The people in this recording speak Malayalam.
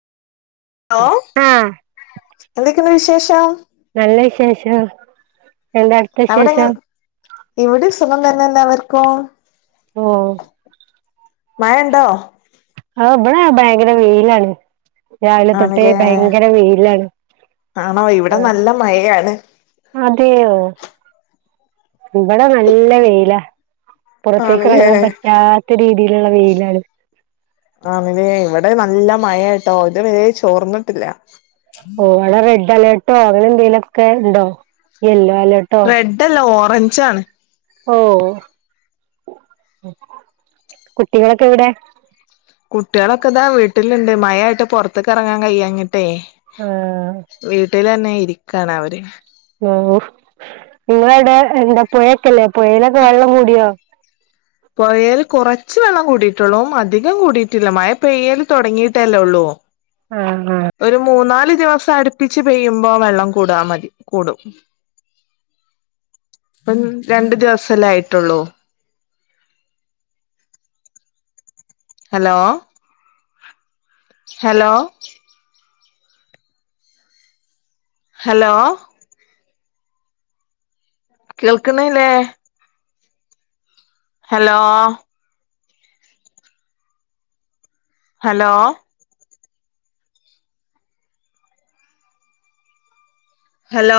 ലോ ആഹ് എന്തൊക്കെയുണ്ട് വിശേഷം നല്ല വിശേഷം എന്താ അവിടുത്തെ അവിടെങ്ങെ വിശേഷം ഇവിടെ സുഖം തന്നെ എല്ലാ വർക്കും ഓ മഴഉണ്ടോ ആഹ് ഇബടാ ഭയങ്കര വെയിലാണ് രാവിലെ തൊട്ടേ ആണല്ലേ ഭയങ്കര വെയിലാണ് ആണോ ഇവിടെ ആഹ് നല്ല മഴയാണ് അതെയോ ഇവിടെ നല്ല വെയിലാ പുറത്തേക്ക് ആണല്ലേ ഇറങ്ങൻ പറ്റാത്ത രീതിയിലുള്ള വെയിലാണ് ആണ്ല്ലേ ഇവടെ നല്ല മഴേട്ടോ ഇത്‌ വെരെ ചോർന്ന്ട്ട്ല്ല ഓ അളെ റെഡ് അലേർട്ടോ അങ്ങനെ എന്തേലൊക്കെ ഇണ്ടോ യെല്ലോ അലേ റെഡ് അല്ല ഓറഞ്ച് ആണ് ഓ കുട്ടികളൊക്കെ എവിടെ കുട്ട്യാളൊക്കെ ഇതാ വീട്ട്ല്ണ്ട് മഴ ആയിട്ട് പൊറത്ത്ക്കെറങ്ങാൻ കയ്യാഞ്ഞിട്ടേ ആ വീട്ടിലെന്നെ ഇരിക്കാണ് അവര് ഓഹ് ങ്ങളവിടെ എന്താ പുഴയൊക്കെല്ലേ പുഴയിലൊക്കെ വള്ളം കൂടിയോ പൊഴേല് കുറച്ച് വള്ളം കൂടിട്ടൊള്ളു അധികം കൂടിയിറ്റില്ല മഴ പെയ്യല് തൊടങ്ങിയിട്ടല്ലേ ഒള്ളൂ ആഹ് ആഹ് ഒരു മൂന്നാല് ദിവസം അടുപ്പിച്ച് പെയ്യുമ്പോ വെള്ളം കൂടാ മതി കൂടും ഇപ്പം രണ്ട് ദിവസല്ലെ ആയിട്ടൊള്ളൂ ഹലോ ഹലോ ഹലോ കേൾക്ക്ണ് ഇല്ലേ ഹലോ ഹലോ ഹലോ